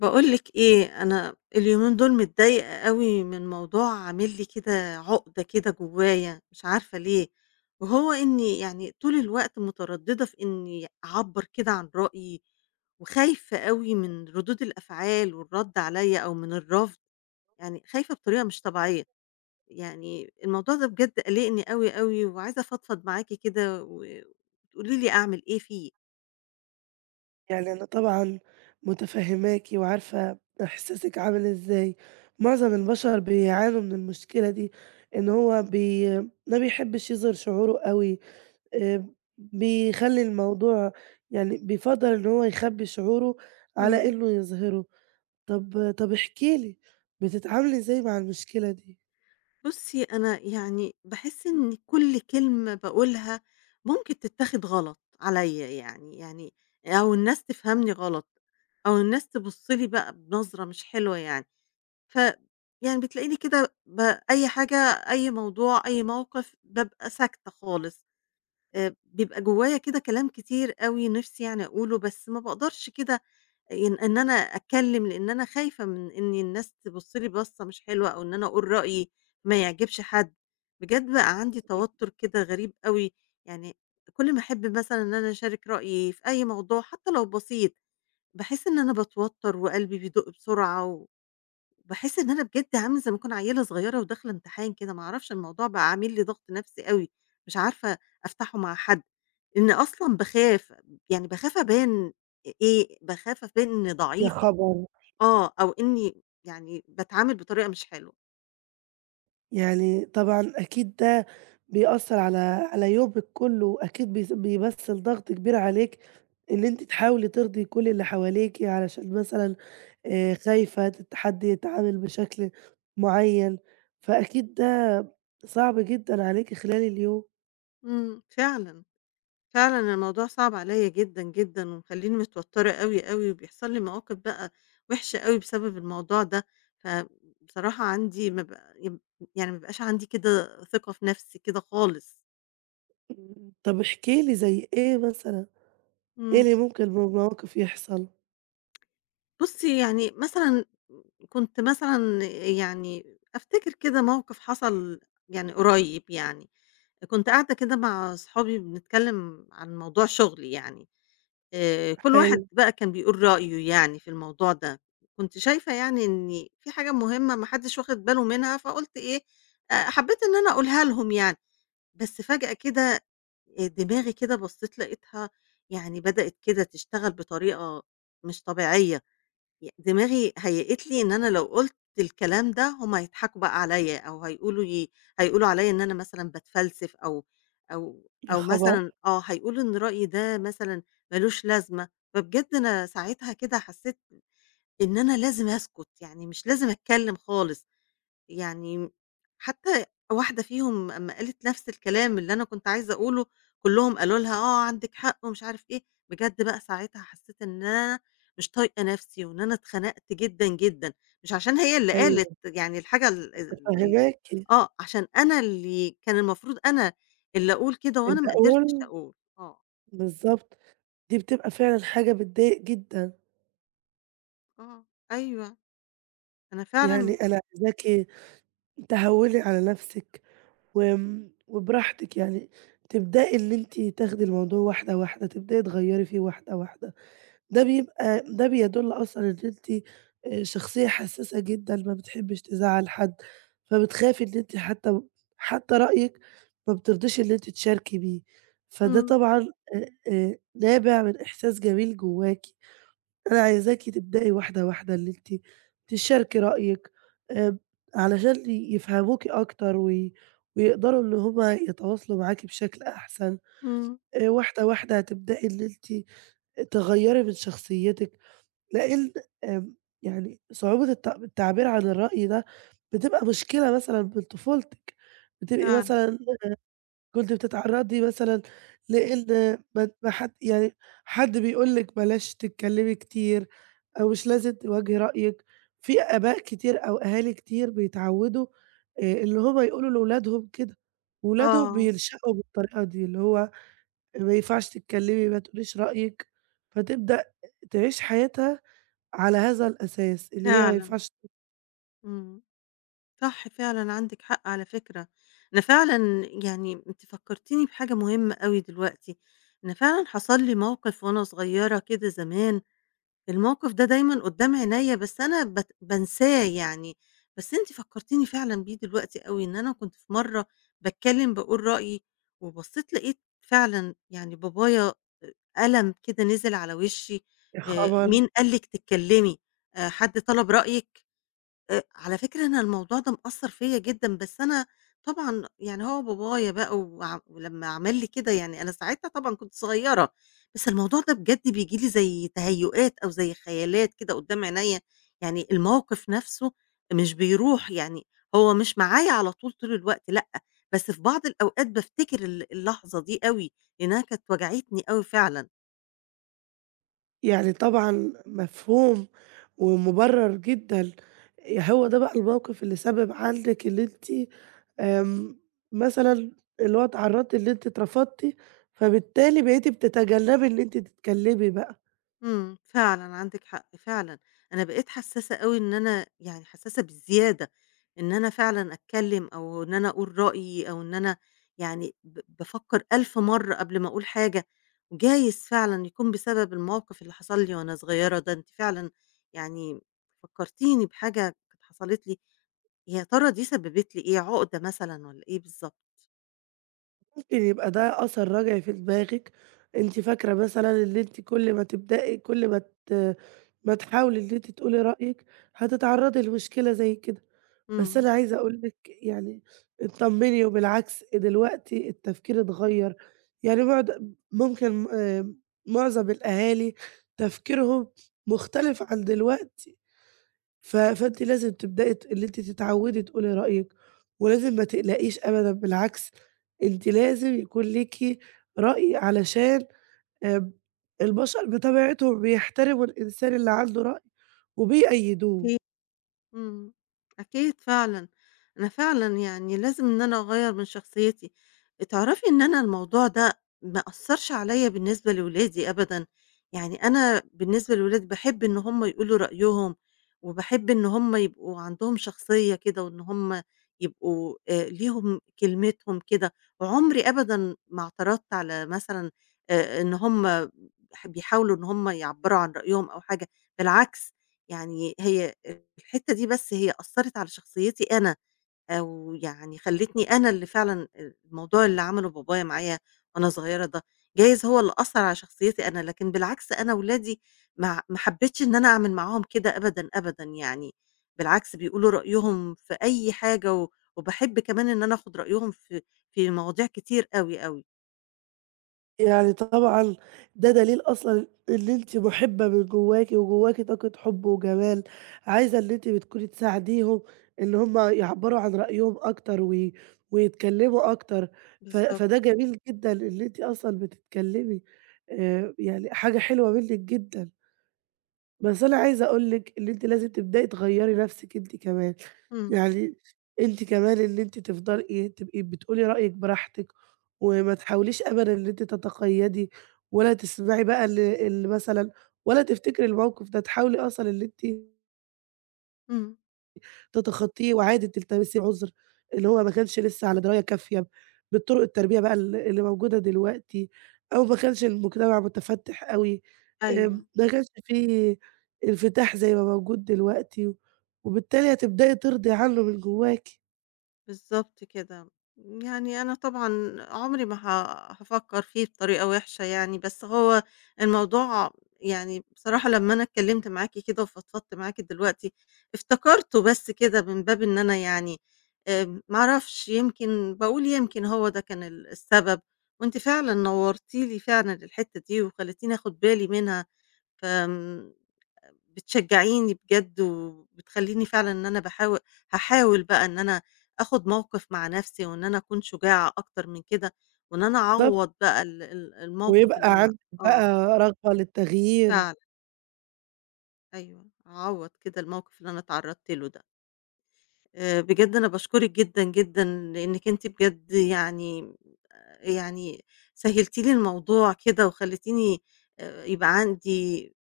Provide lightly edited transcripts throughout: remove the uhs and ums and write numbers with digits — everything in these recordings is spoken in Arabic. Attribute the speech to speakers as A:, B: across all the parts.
A: بقولك ايه، انا اليومين دول متضايقه قوي من موضوع، عامل لي كده عقده كده جوايا مش عارفه ليه. وهو اني يعني طول الوقت متردده في اني اعبر كده عن رايي، وخايفه قوي من ردود الافعال والرد عليا او من الرفض. يعني خايفه بطريقه مش طبيعيه. يعني الموضوع ده بجد قلقني قوي قوي، وعايزه افضفض معاكي كده وتقولي لي اعمل ايه فيه.
B: يعني أنا طبعًا مُتفهّماكِ وعارفة إحساسِك عامل إزاي، معظم البشر بيعانوا من المشكلة دي، إن هو ما بيحبّش يظهِر شعوره أوي، آآ بيخلّي الموضوع يعني بيفضّل إن هو يخبّي شعوره على
A: إمم.
B: إنه يظهِره. طَب احكِ لي، بتتعاملي إزاي مع المشكلة دي؟
A: بُصّي، أنا يعني باحس إن كل كلمة باقولها ممكن تتاخد غلط عليّا، يعني أو الناس تفهمني غلط، أو الناس تبُص لي بقى بنظرة مش حلوة يعني، ف يعني بتلاقيني كده أي حاجة، أي موضوع، أي موقف، بابقى ساكتة خالص. بيبقى جوايا كده كلام كتير أوي نِفْسي يعني أقوله، بس ما باقدرش كده إن أنا أتكلّم، لإن أنا خايفة من إن الناس تبُص لي بَصّة مش حلوة أو إن أنا أقول رأيي ما يعجبش حد. بجد بقى عندي توتُّر كده غريب أوي. يعني كل ما أحب مثلًا إن أنا أشارك رأيي في أي موضوع حتى لو بسيط، باحس إن أنا باتوتّر وقلبي بيدُق بسرعة، و وباحس إن أنا بجد عاملة زي ما أكون عيّلة صغيرة وداخلة امتحان كده، ما أعرفش الموضوع بقى عامل لي ضغط نفسي أوي، مش عارفة أفتحه مع حد، إن أصلًا باخاف، يعني باخاف أبان إيه، باخاف أبان إني
B: يا
A: ضعيفة،
B: خبر!
A: آه، أو إني يعني باتعامل بطريقة مش حلوة.
B: يعني طبعًا أكيد ده بيأثّر على يومِك كُلّه، وأكيد بيمثّل ضغط كبير عليكِ إن أنتِ تحاولي ترضي كل اللي حواليكِ، علشان مثلًا خايفة حد يتعامل بشكل معيّن، فأكيد ده صعب جدًا عليكِ خلال اليوم.
A: إمم، فعلًا. فعلًا الموضوع صعب عليّا جدًا، جدًا، ومخلّيني متوترة أوي، أوي، وبيحصل لي مواقف بقى وحشة أوي بسبب الموضوع ده، فبصراحة عندي ما ب يعني ما بيبقاش عندي كده ثقة في نفسي كده خالص.
B: إمم، طب احكي لي زي إيه مثلًا؟ إيه
A: إمم.
B: اللي ممكن من مواقف يحصل؟
A: بُصّي، يعني مثلًا كنت مثلًا يعني أفتكر كده موقف حصل يعني قريب يعني، كنت قاعدة كده مع أصحابي بنتكلّم عن موضوع شُغلي يعني. كل
B: حلو،
A: واحد بقى كان بيقول رأيه يعني في الموضوع ده. كنت شايفة يعني إن في حاجة مهمة ما حدّش واخد باله منها، فقُلت إيه، حبّيت إن أنا أقولها لهم يعني. بس فجأة كده دماغي كده بصّيت لقيتها يعني بدأت كده تشتغل بطريقة مش طبيعية. دماغي هيّأت لي إن أنا لو قُلت الكلام ده هُم هيضحكوا بقى عليّا، أو هيقولوا عليّا إن أنا مثلًا باتفلسف، أو أو
B: يا
A: أو
B: خبر!
A: مثلًا آه، هيقولوا إن رأيي ده مثلًا مالوش لازمة. فبجد أنا ساعتها كده حسّيت إن أنا لازم أسكت، يعني مش لازم أتكلّم خالص. يعني حتى واحدة فيهم أمّا قالت نفس الكلام اللي أنا كنت عايزة أقوله، كلّهم قالوا لها آه عندِك حق ومش عارف إيه. بجد بقى ساعتها حسّيت إن أنا مش طايقة نفسي وإن أنا اتخنقت جدًا، جدًا، مش عشان هي اللي قالت
B: أيوه،
A: يعني الحاجة ال ال ال
B: متفهّماكِ،
A: آه، عشان أنا اللي كان المفروض أنا اللي أقول كده وأنا ما قدرتش
B: الأول
A: أقول، آه.
B: بالضبط، دي بتبقى فعلًا حاجة بتضايق جدًا.
A: آه، أيوه، أنا
B: يعني
A: فعلًا.
B: أنا عايزاكِ تهوّني على نَفْسِك وبراحتِك، يعني تبدئي إن أنتِ تاخدي الموضوع واحدة، واحدة، تبدئي تغيّري فيه واحدة، واحدة. ده بيدُل أصلًا إن أنتِ شخصية حسّاسة جدًا، ما بتحبّيش تزعّل حد، فبتخافي إن أنتِ حتّى رأيِك ما بترضيش إن أنتِ تشاركي بيه، فده
A: إمم،
B: طبعًا نابع من إحساس جميل جواكِ. أنا عايزاكِ تبدئي واحدة، واحدة، اللي أنتِ تشاركي رأيِك آآ، علشان يفهموكِ أكتر ويقدروا إن هُم يتواصلوا معاكِ بشكل أحسن،
A: إمم،
B: واحدة، واحدة هتبدئي إن أنتِ تغيّري من شخصيتِك، لإن آمم، يعني صعوبة التعبير عن الرأي ده بتبقى مشكلة مثلًا من طفولتِك، بتبقي
A: فعلًا،
B: مثلًا كنتِ بتتعرّضي مثلًا لإن ما حد يعني حد بيقول لِك بلاش تتكلّمي كتير أو مش لازم تواجهي رأيِك، في آباء كتير أو أهالي كتير بيتعوّدوا اللي هم يقولوا لولادهم كده، ولادهم
A: آه،
B: بينشأوا بالطريقة دي، اللي هو ما ينفعش تتكلّمي، ما تقوليش رأيِك، فتبدأ تعيش حياتها على هذا الأساس، اللي هي ما
A: فعلًا،
B: ينفعش
A: إمم. صح فعلًا عندِك حق على فكرة. أنا فعلًا يعني أنتِ فكّرتيني بحاجة مهمة أوي دلوقتي. أنا فعلًا حصل لي موقف وأنا صغيرة كده زمان، الموقف ده دايمًا قدّام عينيّا بس أنا بانساه يعني. بس أنتِ فكّرتيني فعلًا بيه دلوقتي أوي، إن أنا كنت في مرّة باتكلّم باقول رأيي، وبصّيت لقيت فعلًا يعني بابايا ألم كده نزل على وشّي،
B: تقولي خبر!
A: مين قال لِك تتكلّمي، حد طلب رأيِك؟ على فكرة أنا الموضوع ده مأثّر فيّا جدًا. بس أنا طبعًا يعني هو بابايا بقى ولمّا عمل لي كده يعني أنا ساعتها طبعًا كنت صغيّرة. بس الموضوع ده بجد بييجي لي زي تهيؤات أو زي خيالات كده قدّام عينيّا، يعني الموقف نَفْسه مش بيروح، يعني هو مش معايا على طول، طول الوقت لأ، بس في بعض الأوقات بافتكر اللحظة دي أوي، لإنّها كانت وجعتني أوي فعلًا.
B: يعني طبعًا مفهوم ومُبرّر جدًا، هو ده بقى الموقِف اللي سبب عندِك اللي أنتِ آمم، مثلًا اللي هو اتعرّضتِ إن أنتِ اترفضتِ، فبالتالي بقيتِ بتتجنّبي إن أنتِ تتكلّمي بقى،
A: إمم، فعلًا عندِك حق، فعلًا أنا بقيت حسّاسة أوي إن أنا يعني حسّاسة بزيادة، إن أنا فعلًا أتكلّم أو إن أنا أقول رأيي أو إن أنا يعني بافكّر ألف مرّة قبل ما أقول حاجة، وجايز فعلًا يكون بسبب الموقِف اللي حصل لي وأنا صغيّرة ده. أنتِ فعلًا يعني فكّرتيني بحاجة كانت حصلت لي، يا ترى دي سبّبت لي إيه، عُقدة مثلًا والّا إيه بالضبط؟
B: ممكن يبقى ده أثَر رجعي في دماغِك، أنتِ فاكرة مثلًا إن أنتِ كل ما تبدئي كل ما ت ما تحاولي إن أنتِ تقولي رأيِك، هتتعرّضي لمشكلة زي كده. بس
A: إمم.
B: أنا عايزة أقول لِك يعني اتطمني وبالعكس دلوقتي التفكير اتغيّر، يعني بعد ممكن معظم الأهالي تفكيرهم مختلف عن دلوقتي، فأنتِ لازم تبدئي اللي أنتِ تتعودي تقولي رأيِك، ولازم ما تقلقيش أبدًا بالعكس، أنتِ لازم يكون ليكِ رأي علشان آمم البشر بطبيعتهم بيحترموا الإنسان اللي عنده رأي وبيأيّدوه.
A: إمم، أكيد فعلًا. أنا فعلًا يعني لازم إن أنا أغيّر من شخصيتي. تعرفي إن أنا الموضوع ده ما أثّرش عليَّ بالنسبة لولادي أبدًا، يعني أنا بالنسبة لولادي باحب إن هُم يقولوا رأيهم، وباحب إن هُم يبقوا عندهم شخصية كده، وإن هُم يبقوا ليهم كلمتهم كده، وعمري أبدًا ما اعترضت على مثلًا إن هُم بيحاولوا إن هُم يعبّروا عن رأيهم أو حاجة، بالعكس. يعني هي الحتّة دي بس هي أثّرت على شخصيتي أنا، أو يعني خلّتني أنا اللي فعلًا الموضوع اللي عمله بابايا معايا وأنا صغيّرة ده، جايز هو اللي أثّر على شخصيتي أنا، لكن بالعكس أنا ولادي ما حبيتش إن أنا أعمل معاهم كده أبدًا، أبدًا يعني، بالعكس بيقولوا رأيهم في أي حاجة، وباحب كمان إن أنا آخُد رأيهم في مواضيع كتير أوي، أوي.
B: يعني طبعًا ده دليل أصلًا إن أنتِ مُحِبّة من جواكِ، وجواكِ طاقة حُب وجمال، عايزة إن أنتِ بتكوني تساعديهم إن هُم يعبّروا عن رأيهم أكتر ويتكلّموا أكتر، ف
A: بالضبط.
B: فده جميل جدًا إن أنتِ أصلًا بتتكلّمي، يعني حاجة حلوة منِّك جدًا. بس أنا عايزة أقول لِك إن أنتِ لازم تبدئي تغيّري نَفْسِك أنتِ كمان،
A: إمم،
B: يعني أنتِ كمان إن أنتِ تفضلي إيه، تبقي بتقولي رأيِك براحتك، وما تحاوليش أبدًا إن أنتِ تتقيّدي، ولا تسمعي بقى اللي مثلًا ولا تفتكري الموقف ده، تحاولي أصلًا إن أنتِ
A: إمم،
B: تتخطيه وعادي تلتمسي عذر، اللي هو ما كانش لسه على دراية كافية بطرق التربية بقى اللي موجودة دلوقتي، أو ما كانش المجتمع متفتِّح أوي،
A: أيوه.
B: ما كانش في انفتاح زي ما موجود دلوقتي، وبالتالي هتبدئي ترضي عنه من جواكِ.
A: بالضبط كده. يعني أنا طبعًا عمري ما هافكّر فيه بطريقة وِحشة يعني، بس هو الموضوع يعني بصراحة لمّا أنا اتكلّمت معاكِ كده وفضفضت معاكِ دلوقتي، افتكرته بس كده من باب إن أنا يعني ما أعرفش يمكن باقول يمكن هو ده كان السبب. وأنتِ فعلًا نوّرتِ لي فعلًا الحتّة دي وخلّيتيني آخُد بالي منها، فآمم بتشجعيني بجد وبتخلّيني فعلًا إن أنا باحاول هاحاول بقى إن أنا آخُد موقِف مع نَفْسي وإن أنا أكون شجاعة أكتر من كده وإن أنا
B: بالضبط،
A: أعوّض بقى ال ال الموقِف
B: ويبقى
A: اللي أنا.
B: عندِك
A: آه،
B: بقى رغبة للتغيير،
A: فعلًا، أيوه، أعوّض كده الموقِف اللي أنا اتعرّضت له ده. بجد أنا باشكرِك جدًا، جدًا لإنِّك أنتِ بجد يعني سهّلتِ لي الموضوع كده وخلّيتيني يبقى عندي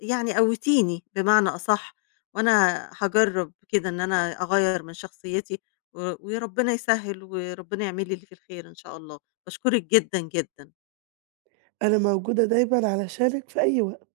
A: يعني قوّتيني بمعنى أصح، وأنا هاجرّب كده إن أنا أغيّر من شخصيتي، وربنا يسهّل وربنا يعمل لي اللي فيه الخير إن شاء الله، باشكرِك جدًا، جدًا.
B: أنا موجودة دايمًا علشانِك في أي وقت.